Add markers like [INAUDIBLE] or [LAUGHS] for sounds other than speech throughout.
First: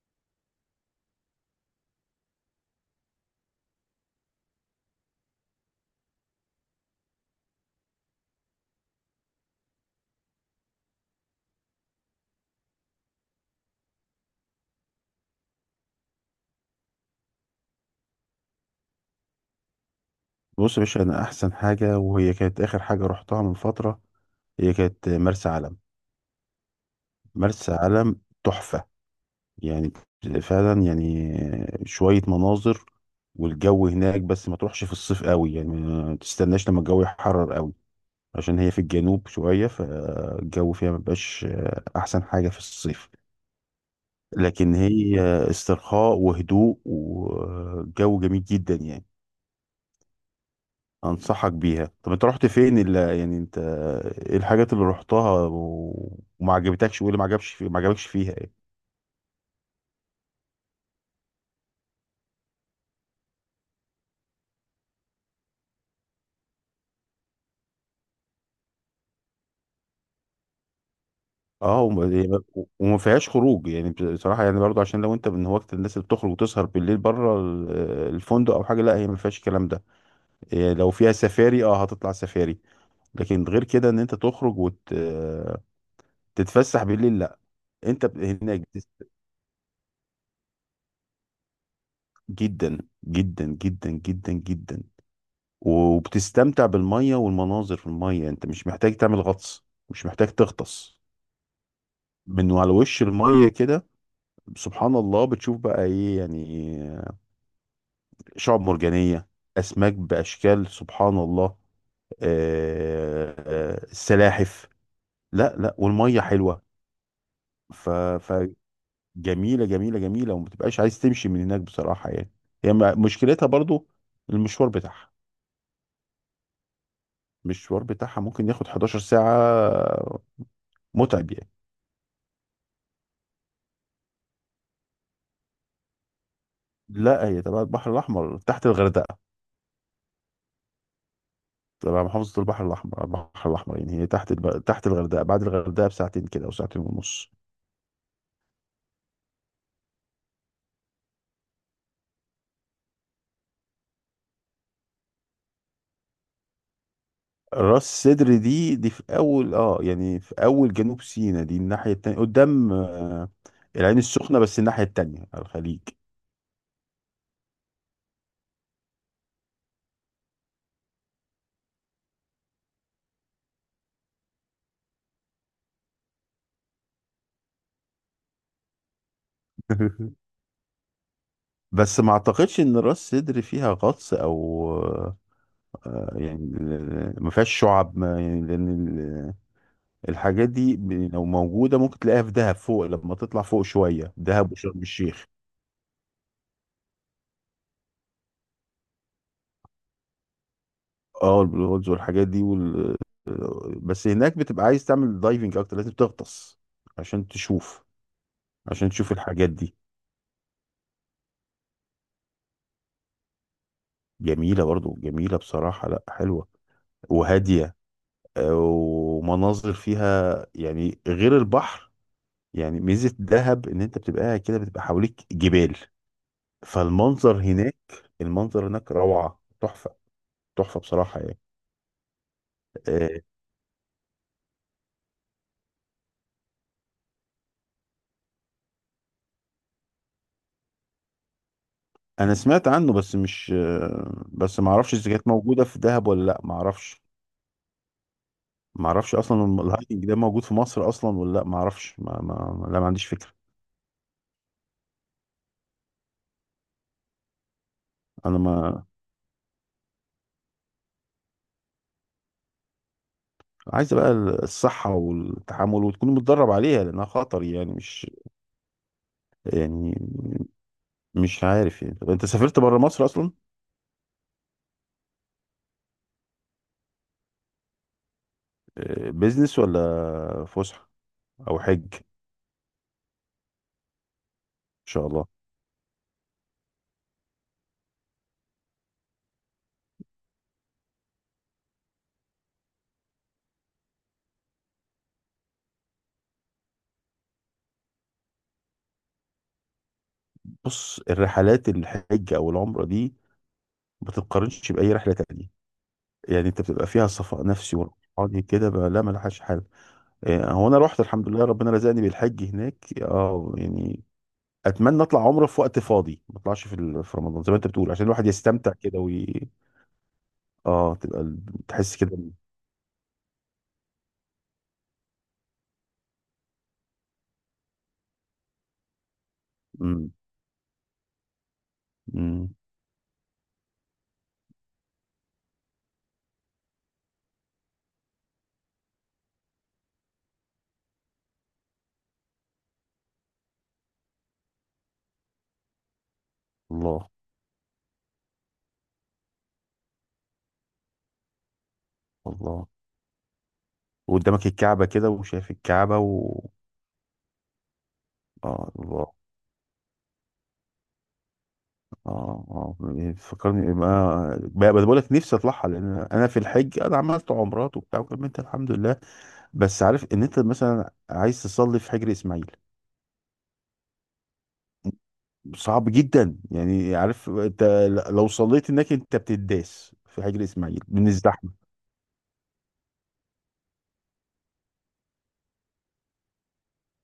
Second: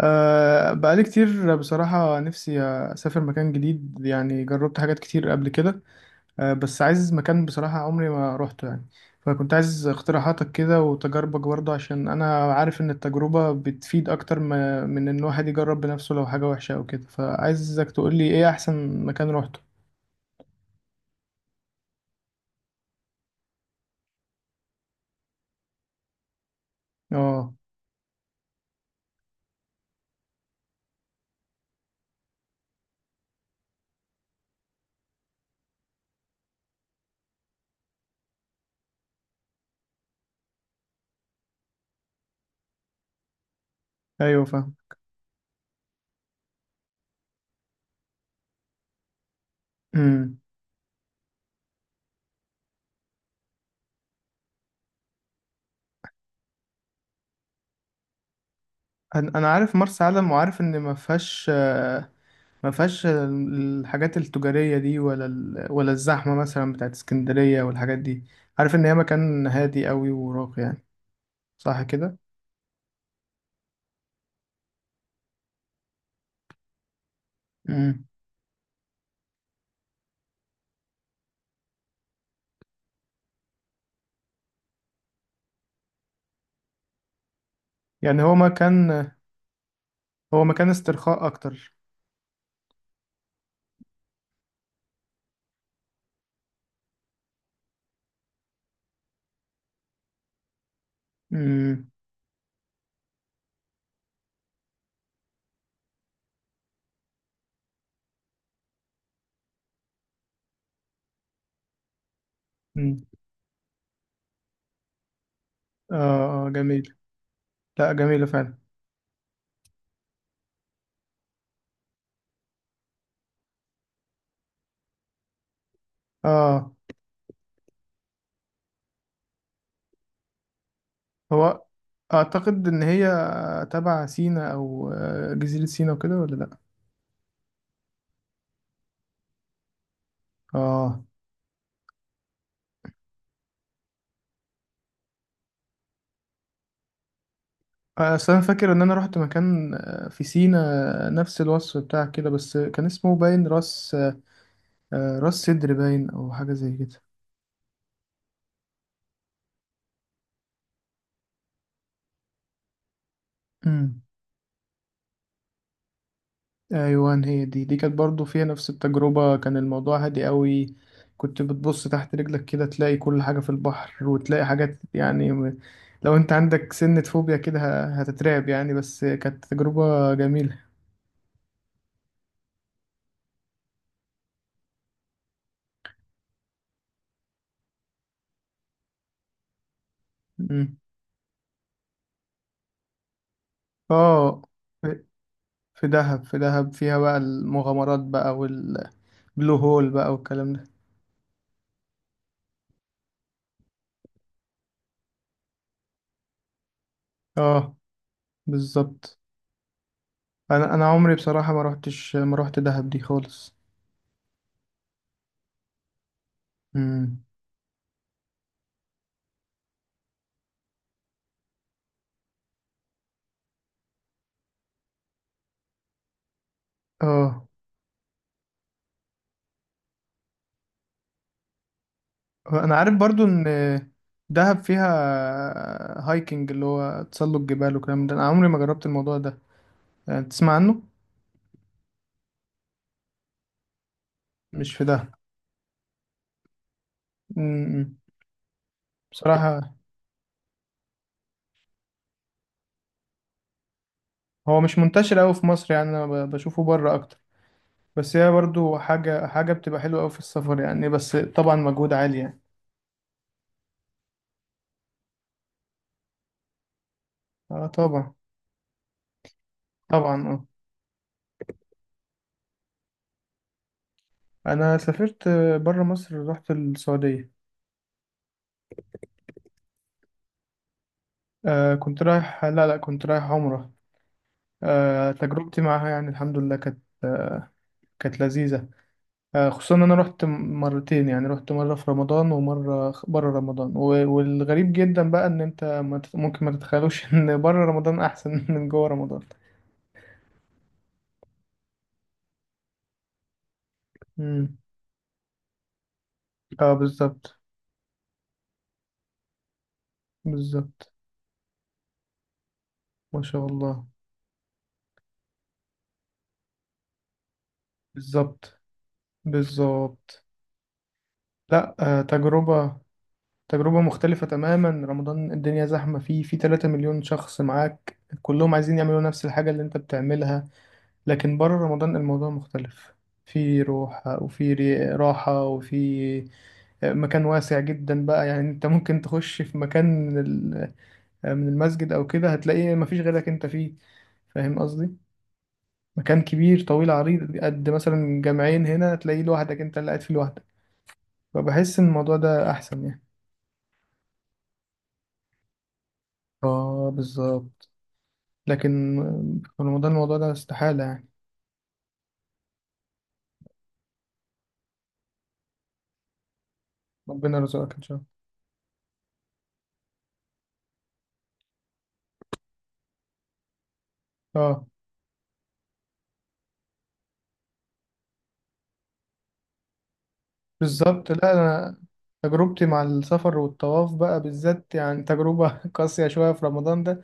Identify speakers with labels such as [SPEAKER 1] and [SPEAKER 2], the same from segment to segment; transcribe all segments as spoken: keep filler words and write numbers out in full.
[SPEAKER 1] أه بقالي كتير بصراحة، نفسي أسافر مكان جديد. يعني جربت حاجات كتير قبل كده. أه بس عايز مكان بصراحة عمري ما روحته يعني. فكنت عايز اقتراحاتك كده وتجاربك برضه، عشان أنا عارف إن التجربة بتفيد أكتر ما من إن الواحد يجرب بنفسه لو حاجة وحشة أو كده. فعايزك تقولي إيه أحسن مكان روحته.
[SPEAKER 2] بص يا باشا، انا احسن حاجه وهي كانت اخر حاجه رحتها من فتره. هي كانت مرسى علم.
[SPEAKER 1] اه.
[SPEAKER 2] مرسى علم تحفه. يعني فعلا يعني شويه مناظر والجو هناك. بس ما تروحش في الصيف قوي، يعني ما تستناش لما الجو يحرر قوي، عشان هي في الجنوب شويه، فالجو فيها ما بيبقاش احسن حاجه في الصيف.
[SPEAKER 1] أيوه، فاهم.
[SPEAKER 2] لكن هي استرخاء وهدوء وجو جميل جدا يعني.
[SPEAKER 1] [CLEARS THROAT] أمم.
[SPEAKER 2] انصحك بيها. طب انت رحت فين اللي يعني انت ايه الحاجات اللي رحتها و- وما عجبتكش، وايه اللي ما عجبش في... ما عجبكش فيها ايه؟
[SPEAKER 1] أنا أنا عارف مرسى علم، وعارف إن ما فيهاش، آه، ما فيهاش ال- الحاجات التجارية دي، ولا ال... ولا الزحمة مثلا بتاعت اسكندرية والحاجات دي. عارف إن هي مكان هادي قوي وراقي يعني. صح
[SPEAKER 2] اه
[SPEAKER 1] كده؟
[SPEAKER 2] وما وما فيهاش خروج يعني، بصراحه يعني، برضو عشان لو انت من هواة الناس اللي بتخرج وتسهر بالليل بره ال-
[SPEAKER 1] مم.
[SPEAKER 2] الفندق او حاجه، لا هي ما فيهاش الكلام ده. إيه، لو فيها سفاري، اه هتطلع سفاري، لكن غير كده ان انت تخرج وتتفسح بالليل لا. انت ب-
[SPEAKER 1] يعني هو
[SPEAKER 2] هناك
[SPEAKER 1] مكان هو مكان استرخاء أكتر.
[SPEAKER 2] جدا، جدا جدا جدا جدا، وبتستمتع بالمية والمناظر في المية. انت مش محتاج تعمل غطس، مش محتاج تغطس،
[SPEAKER 1] مم.
[SPEAKER 2] من على وش المية كده. سبحان الله، بتشوف بقى ايه يعني؟ شعب مرجانية، اسماك باشكال، سبحان الله،
[SPEAKER 1] مم.
[SPEAKER 2] آه، آه، السلاحف. لا لا والمية
[SPEAKER 1] آه. آه،
[SPEAKER 2] حلوة.
[SPEAKER 1] جميل. لا، جميلة
[SPEAKER 2] ف
[SPEAKER 1] فعلا.
[SPEAKER 2] فجميلة، جميلة جميلة، وما بتبقاش عايز تمشي من هناك بصراحة يعني. هي م- مشكلتها برضو المشوار بتاعها
[SPEAKER 1] آه.
[SPEAKER 2] المشوار بتاعها ممكن ياخد 11 ساعة، متعب يعني.
[SPEAKER 1] هو أعتقد إن هي تبع سينا، أو آه، جزيرة سينا وكده، ولا لأ؟
[SPEAKER 2] لا هي تبع البحر الأحمر تحت الغردقة،
[SPEAKER 1] آه.
[SPEAKER 2] تبع محافظة البحر الأحمر. البحر الأحمر يعني هي تحت الب... تحت الغردقة، بعد الغردقة بساعتين كده أو ساعتين ونص.
[SPEAKER 1] أصل أنا فاكر إن أنا رحت مكان آه، في سينا نفس الوصف بتاع كده، بس كان اسمه باين راس. آه، راس صدر باين او حاجه زي كده.
[SPEAKER 2] راس سدر دي دي في أول، اه يعني في أول جنوب سيناء. دي الناحية التانية قدام، آه، العين
[SPEAKER 1] امم.
[SPEAKER 2] السخنة، بس الناحية التانية على الخليج.
[SPEAKER 1] ايوه، هي دي دي كانت برضو فيها نفس التجربه. كان الموضوع هادي قوي. كنت بتبص تحت رجلك كده تلاقي كل حاجه في البحر، وتلاقي حاجات يعني م- لو انت عندك سنة فوبيا كده ه- هتترعب يعني. بس كانت تجربه
[SPEAKER 2] [LAUGHS]
[SPEAKER 1] جميله.
[SPEAKER 2] بس ما أعتقدش إن راس سدر فيها غطس أو، آه، يعني ما فيهاش شعب ما، يعني لأن الحاجات
[SPEAKER 1] امم.
[SPEAKER 2] دي، ب- لو موجودة ممكن تلاقيها في دهب، فوق لما تطلع فوق شوية،
[SPEAKER 1] اه.
[SPEAKER 2] دهب وشرم
[SPEAKER 1] في
[SPEAKER 2] الشيخ.
[SPEAKER 1] في دهب في دهب فيها بقى المغامرات بقى والبلو هول بقى والكلام ده.
[SPEAKER 2] اه البلو هولز والحاجات دي وال... بس هناك بتبقى عايز تعمل دايفنج اكتر، لازم تغطس عشان
[SPEAKER 1] اه،
[SPEAKER 2] تشوف عشان تشوف
[SPEAKER 1] بالظبط.
[SPEAKER 2] الحاجات دي.
[SPEAKER 1] انا انا عمري بصراحه ما روحتش ما روحت دهب دي خالص.
[SPEAKER 2] جميلة برضو، جميلة بصراحة، لا حلوة وهادية، آه، ومناظر فيها يعني غير البحر. يعني ميزة دهب ان انت بتبقى قاعد كده، بتبقى حواليك جبال، فالمنظر
[SPEAKER 1] اه.
[SPEAKER 2] هناك، المنظر هناك روعة، تحفة، تحفة بصراحة يعني.
[SPEAKER 1] انا عارف
[SPEAKER 2] آه،
[SPEAKER 1] برضو ان دهب فيها هايكنج، اللي هو تسلق جبال وكلام ده. انا عمري ما جربت الموضوع ده، يعني تسمع عنه.
[SPEAKER 2] انا سمعت عنه بس مش، بس ما
[SPEAKER 1] مش في
[SPEAKER 2] اعرفش اذا
[SPEAKER 1] دهب.
[SPEAKER 2] كانت موجوده في دهب ولا لا، ما اعرفش.
[SPEAKER 1] م- م.
[SPEAKER 2] ما اعرفش اصلا الم-
[SPEAKER 1] بصراحة،
[SPEAKER 2] الهايكنج ده موجود في مصر اصلا ولا لا، ما اعرفش. ما, ما لا ما عنديش فكره.
[SPEAKER 1] هو مش منتشر قوي في مصر يعني. انا ب- بشوفه بره اكتر. بس هي
[SPEAKER 2] انا
[SPEAKER 1] برضو
[SPEAKER 2] ما
[SPEAKER 1] حاجة حاجة بتبقى حلوة قوي في السفر يعني. بس طبعا مجهود عالي يعني.
[SPEAKER 2] عايز بقى الصحه والتحمل وتكون متدرب عليها، لانها خطر
[SPEAKER 1] اه،
[SPEAKER 2] يعني، مش
[SPEAKER 1] طبعا.
[SPEAKER 2] يعني
[SPEAKER 1] طبعا، اه.
[SPEAKER 2] مش عارف يعني. طب انت سافرت بره مصر اصلا؟
[SPEAKER 1] انا سافرت بره مصر، رحت السعودية.
[SPEAKER 2] آه، بيزنس ولا فسحه او
[SPEAKER 1] آه،
[SPEAKER 2] حج ان
[SPEAKER 1] كنت رايح لا، لا، كنت رايح عمرة.
[SPEAKER 2] شاء
[SPEAKER 1] آه.
[SPEAKER 2] الله؟
[SPEAKER 1] تجربتي معاها يعني الحمد لله كانت، آه، كانت لذيذة. آه، خصوصا إن أنا رحت م- مرتين. يعني رحت مرة في رمضان ومرة خ- برا رمضان. و- والغريب جدا بقى إن أنت ما تت- ممكن ما تتخيلوش [LAUGHS] إن برا رمضان أحسن [LAUGHS] من جوا رمضان.
[SPEAKER 2] بص، الرحلات الحج او العمره دي ما
[SPEAKER 1] مم.
[SPEAKER 2] تتقارنش باي رحله تانية، يعني انت
[SPEAKER 1] اه،
[SPEAKER 2] بتبقى فيها
[SPEAKER 1] بالظبط.
[SPEAKER 2] صفاء نفسي وروحاني كده بقى، لا ملهاش حل. آه، هو انا
[SPEAKER 1] بالظبط.
[SPEAKER 2] رحت الحمد لله، ربنا رزقني بالحج هناك،
[SPEAKER 1] ما شاء
[SPEAKER 2] اه
[SPEAKER 1] الله.
[SPEAKER 2] يعني. اتمنى اطلع عمره في وقت فاضي، ما اطلعش في ال- في رمضان زي ما انت بتقول، عشان الواحد
[SPEAKER 1] بالظبط.
[SPEAKER 2] يستمتع كده وي...
[SPEAKER 1] بالظبط.
[SPEAKER 2] اه تبقى ال-
[SPEAKER 1] لا،
[SPEAKER 2] تحس
[SPEAKER 1] آه،
[SPEAKER 2] كده.
[SPEAKER 1] تجربة تجربة مختلفة تماما. رمضان الدنيا زحمة فيه، في 3 مليون شخص معاك كلهم عايزين يعملوا نفس الحاجة اللي أنت
[SPEAKER 2] امم
[SPEAKER 1] بتعملها. لكن بره رمضان الموضوع
[SPEAKER 2] امم.
[SPEAKER 1] مختلف. في روح وفي ري- راحة وفي آه، مكان واسع جدا بقى يعني. انت ممكن تخش في مكان من ال- آه، من المسجد او كده، هتلاقي مفيش غيرك انت فيه. فاهم قصدي؟ مكان كبير طويل
[SPEAKER 2] الله،
[SPEAKER 1] عريض قد مثلا جامعين هنا، هتلاقيه لوحدك، انت اللي قاعد فيه لوحدك. فبحس ان الموضوع ده
[SPEAKER 2] الله.
[SPEAKER 1] احسن يعني.
[SPEAKER 2] وقدامك الكعبة كده، وشايف الكعبة و
[SPEAKER 1] اه، بالظبط. لكن
[SPEAKER 2] اه الله.
[SPEAKER 1] في رمضان الموضوع ده استحالة يعني.
[SPEAKER 2] اه اه، يعني فكرني ما بقى، بقول لك نفسي اطلعها، لان انا في الحج انا عملت
[SPEAKER 1] ربنا يرزقك
[SPEAKER 2] عمرات
[SPEAKER 1] ان شاء
[SPEAKER 2] وبتاع
[SPEAKER 1] الله.
[SPEAKER 2] وكملت الحمد لله. بس عارف ان انت مثلا عايز تصلي في حجر اسماعيل،
[SPEAKER 1] اه،
[SPEAKER 2] صعب جدا يعني، عارف انت لو صليت هناك انت بتداس في حجر اسماعيل من
[SPEAKER 1] بالظبط. لا،
[SPEAKER 2] الزحمه.
[SPEAKER 1] أنا تجربتي مع السفر والطواف بقى بالذات، يعني تجربة [LAUGHS] قاسية شوية في رمضان ده.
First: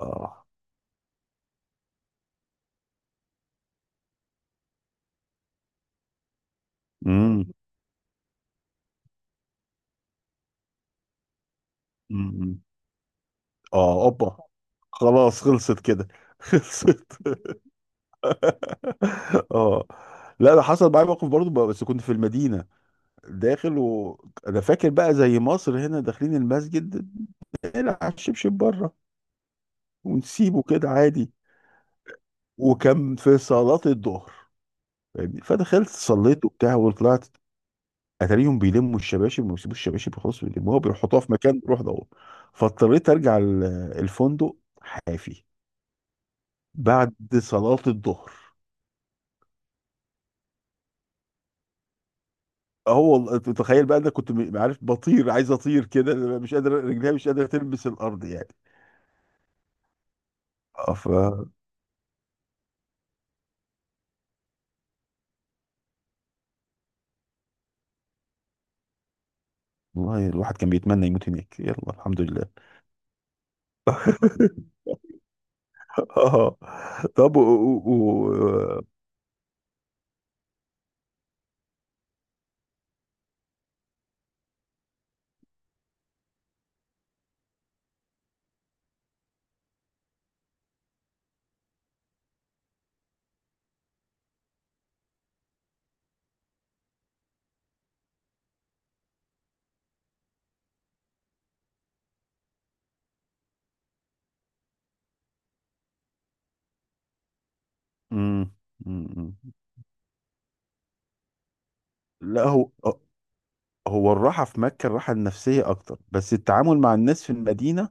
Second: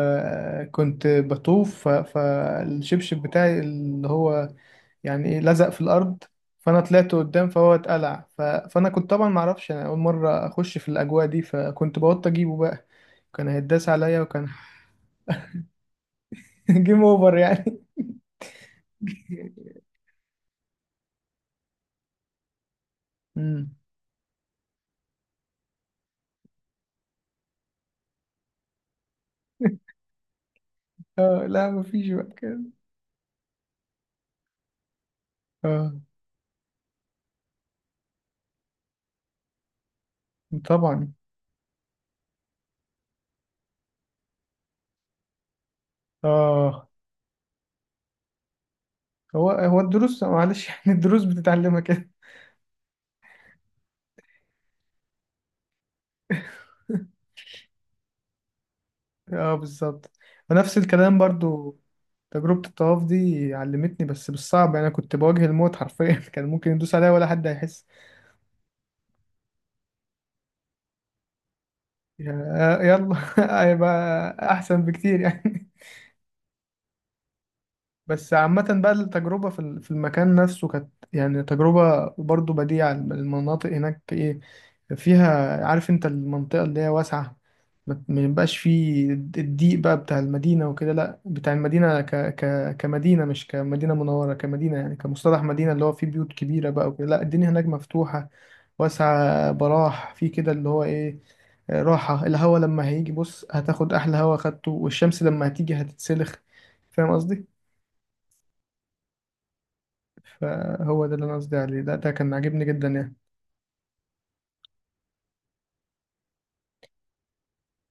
[SPEAKER 2] اه
[SPEAKER 1] كنت بطوف ف- فالشبشب بتاعي اللي هو يعني إيه، لزق في الأرض. فأنا طلعت قدام
[SPEAKER 2] امم.
[SPEAKER 1] فهو اتقلع. ف- فأنا كنت طبعا معرفش، أنا أول مرة أخش في الأجواء دي، فكنت بوط أجيبه
[SPEAKER 2] أمم.
[SPEAKER 1] بقى. كان هيتداس
[SPEAKER 2] اه
[SPEAKER 1] عليا
[SPEAKER 2] اوبا،
[SPEAKER 1] وكان
[SPEAKER 2] خلاص خلصت كده [LAUGHS]
[SPEAKER 1] [LAUGHS] جيم
[SPEAKER 2] خلصت
[SPEAKER 1] أوفر
[SPEAKER 2] [LAUGHS]
[SPEAKER 1] يعني.
[SPEAKER 2] اه لا، ده حصل معايا موقف برضه بقى- بس كنت في المدينه،
[SPEAKER 1] مم.
[SPEAKER 2] داخل وانا فاكر بقى زي مصر هنا، داخلين المسجد نلعب شبشب بره
[SPEAKER 1] [LAUGHS]
[SPEAKER 2] ونسيبه كده عادي.
[SPEAKER 1] آه، لا مفيش بقى كده.
[SPEAKER 2] وكان في صلاه الظهر، فاهمني، فدخلت
[SPEAKER 1] آه،
[SPEAKER 2] صليت وبتاع وطلعت، اتاريهم بيلموا الشباشب، وما بيسيبوش الشباشب خلاص، بيلموها
[SPEAKER 1] طبعا.
[SPEAKER 2] بيحطوها في مكان بيروح دوت. فاضطريت ارجع ال- الفندق حافي
[SPEAKER 1] آه.
[SPEAKER 2] بعد صلاة الظهر.
[SPEAKER 1] هو هو الدروس معلش [LAUGHS] يعني الدروس بتتعلمها كده.
[SPEAKER 2] اه والله، انت تخيل بقى، انا كنت م- عارف بطير، عايز اطير كده، مش قادر، رجليها
[SPEAKER 1] [LAUGHS]
[SPEAKER 2] مش قادرة تلمس الارض يعني.
[SPEAKER 1] اه، بالظبط. ونفس
[SPEAKER 2] اه ف
[SPEAKER 1] الكلام برضو. تجربة الطواف دي علمتني بس بالصعب يعني. انا كنت بواجه الموت حرفيا [LAUGHS] كان ممكن يدوس عليا ولا حد هيحس.
[SPEAKER 2] والله، الواحد كان بيتمنى يموت هناك، يلا الحمد لله.
[SPEAKER 1] يا- يلا [LAUGHS] هيبقى احسن بكتير
[SPEAKER 2] [LAUGHS]
[SPEAKER 1] يعني.
[SPEAKER 2] اه. طب و... و...
[SPEAKER 1] بس عامة
[SPEAKER 2] و...
[SPEAKER 1] بقى التجربة في ال- في المكان نفسه كانت يعني تجربة برضو بديعة. المناطق هناك ايه فيها؟ عارف انت المنطقة اللي هي واسعة. ما ما يبقاش فيه الضيق بقى بتاع المدينة وكده. لا، بتاع المدينة ك ك كمدينة، مش كمدينة منورة، كمدينة يعني كمصطلح مدينة اللي هو فيه بيوت كبيرة بقى وكده. لا، الدنيا هناك مفتوحة واسعة براح في كده اللي هو ايه، آه، راحة الهوا لما هيجي بص هتاخد أحلى هوا خدته، والشمس لما هتيجي هتتسلخ. فاهم قصدي؟
[SPEAKER 2] مم. مم. مم.
[SPEAKER 1] فهو ده اللي انا قصدي عليه. ده ده كان
[SPEAKER 2] لا
[SPEAKER 1] عاجبني
[SPEAKER 2] هو
[SPEAKER 1] جدا
[SPEAKER 2] آه.
[SPEAKER 1] يعني.
[SPEAKER 2] هو الراحة في مكة، الراحة النفسية أكتر، بس التعامل مع الناس في المدينة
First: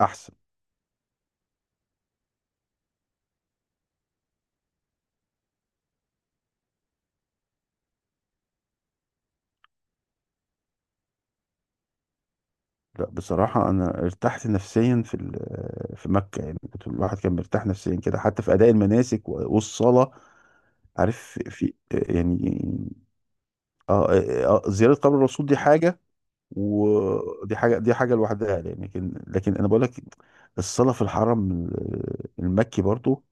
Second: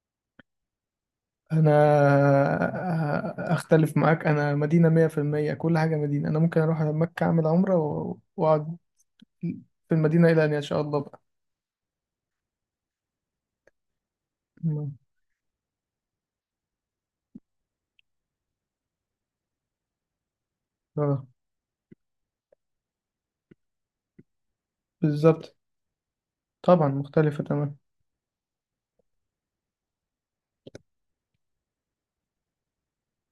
[SPEAKER 2] أحسن.
[SPEAKER 1] انا آه، اختلف معاك. انا مدينة مية في المية، كل حاجة مدينة. انا ممكن اروح على مكة اعمل عمرة و- واقعد في المدينة الى ان يشاء الله بقى.
[SPEAKER 2] لا بصراحة، أنا ارتحت
[SPEAKER 1] مم.
[SPEAKER 2] نفسيا في ال- في مكة، يعني كنت الواحد كان مرتاح نفسيا كده، حتى في أداء المناسك و- والصلاة،
[SPEAKER 1] اه،
[SPEAKER 2] عارف، في يعني آه آه، آه، آه، زيارة قبر الرسول
[SPEAKER 1] بالظبط.
[SPEAKER 2] دي حاجة،
[SPEAKER 1] طبعا مختلفة
[SPEAKER 2] ودي
[SPEAKER 1] تمام.
[SPEAKER 2] حاجة، دي حاجة لوحدها يعني. لكن لكن أنا بقول لك، الصلاة في الحرم المكي برضو،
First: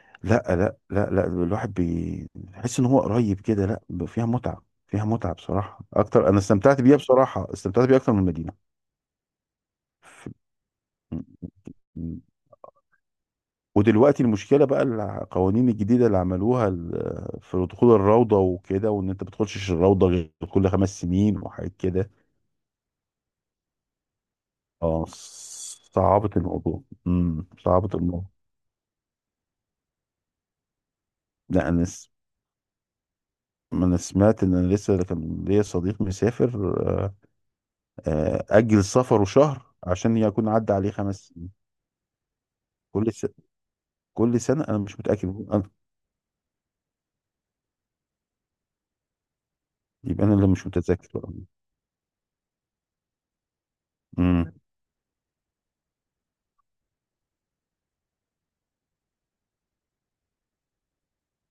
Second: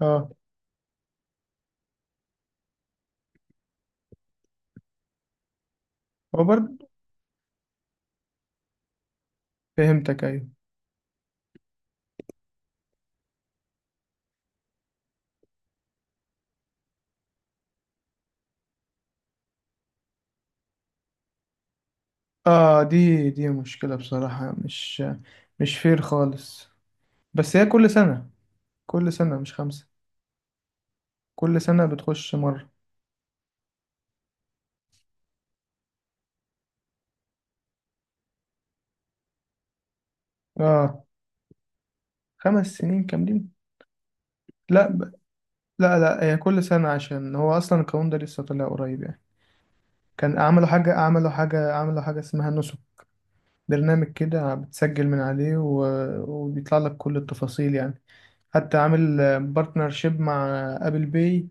[SPEAKER 1] اه.
[SPEAKER 2] لا لا لا لا، الواحد بي- بيحس ان هو قريب كده، لا ب- فيها متعة فيها متعة بصراحة اكتر، انا
[SPEAKER 1] هو برضه.
[SPEAKER 2] استمتعت بيها، بصراحة استمتعت بيها اكتر من المدينة.
[SPEAKER 1] فهمتك،
[SPEAKER 2] ف-
[SPEAKER 1] ايوه.
[SPEAKER 2] م- م- ودلوقتي المشكلة بقى، القوانين الجديدة اللي عملوها ال- في دخول الروضة وكده، وان انت بتخشش الروضة غير كل خمس سنين وحاجات كده.
[SPEAKER 1] اه، دي دي مشكلة بصراحة. مش
[SPEAKER 2] اه
[SPEAKER 1] مش فير
[SPEAKER 2] صعبت
[SPEAKER 1] خالص.
[SPEAKER 2] الموضوع، امم
[SPEAKER 1] بس هي كل
[SPEAKER 2] صعبت
[SPEAKER 1] سنة.
[SPEAKER 2] الموضوع.
[SPEAKER 1] كل سنة مش خمسة. كل
[SPEAKER 2] لا انا
[SPEAKER 1] سنة
[SPEAKER 2] س-
[SPEAKER 1] بتخش مرة.
[SPEAKER 2] انا سمعت ان، انا لسه كان ليا صديق مسافر، آه، آه، اجل سفره شهر عشان يكون عدى عليه
[SPEAKER 1] اه.
[SPEAKER 2] خمس.
[SPEAKER 1] خمس سنين
[SPEAKER 2] كل س...
[SPEAKER 1] كاملين.
[SPEAKER 2] كل سنة أنا
[SPEAKER 1] لا،
[SPEAKER 2] مش متأكد أنا.
[SPEAKER 1] لا، لا، هي كل سنة، عشان هو أصلا القانون ده لسه طلع قريب يعني.
[SPEAKER 2] يبقى أنا
[SPEAKER 1] كان
[SPEAKER 2] اللي مش
[SPEAKER 1] عملوا حاجة
[SPEAKER 2] متذكر
[SPEAKER 1] عملوا
[SPEAKER 2] بقى.
[SPEAKER 1] حاجة عملوا حاجة اسمها نسب، برنامج
[SPEAKER 2] امم
[SPEAKER 1] كده بتسجل من عليه و... وبيطلع لك كل التفاصيل يعني. حتى عامل بارتنرشيب مع أبل باي،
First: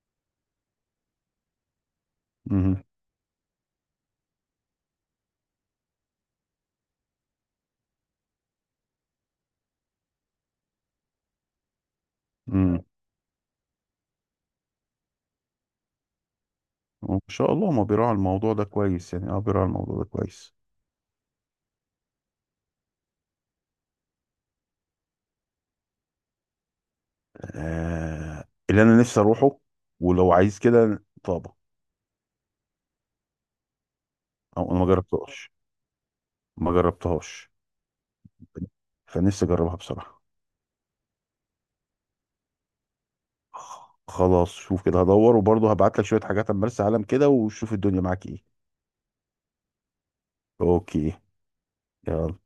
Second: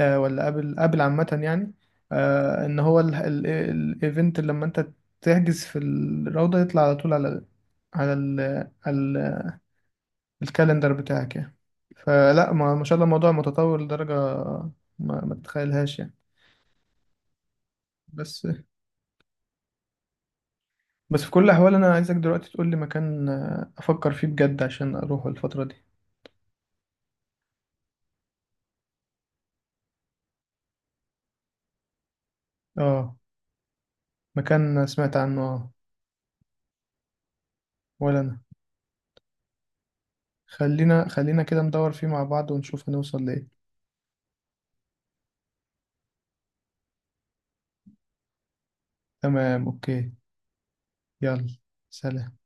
[SPEAKER 1] آه، ولا أبل أبل عامة يعني. آه، إن
[SPEAKER 2] امم
[SPEAKER 1] هو ال- ال- الإيفنت اللي لما أنت تحجز في الروضة يطلع على طول على على ال... على ال- الكالندر بتاعك يعني. فلا، ما ما
[SPEAKER 2] امم.
[SPEAKER 1] شاء الله الموضوع متطور لدرجة ما, ما تتخيلهاش يعني.
[SPEAKER 2] وإن شاء الله ما بيراعي
[SPEAKER 1] بس
[SPEAKER 2] الموضوع ده كويس يعني، أه بيراعي الموضوع ده كويس.
[SPEAKER 1] بس في كل الأحوال أنا عايزك دلوقتي تقول لي مكان، آه، أفكر فيه بجد عشان أروحه الفترة دي.
[SPEAKER 2] آه... اللي أنا نفسي أروحه، ولو عايز كده، طابة.
[SPEAKER 1] آه.
[SPEAKER 2] أو أنا ما
[SPEAKER 1] مكان سمعت عنه.
[SPEAKER 2] جربتهاش
[SPEAKER 1] آه،
[SPEAKER 2] ما جربتهاش
[SPEAKER 1] ولا أنا.
[SPEAKER 2] فنفسي أجربها بصراحة.
[SPEAKER 1] خلينا خلينا كده ندور فيه مع بعض ونشوف هنوصل لإيه.
[SPEAKER 2] خلاص، شوف كده، هدور وبرضه هبعت لك شوية حاجات عن مرسى علم كده، وشوف الدنيا معاك إيه.
[SPEAKER 1] تمام، أوكي.
[SPEAKER 2] أوكي.
[SPEAKER 1] يلا. سلام.
[SPEAKER 2] يلا.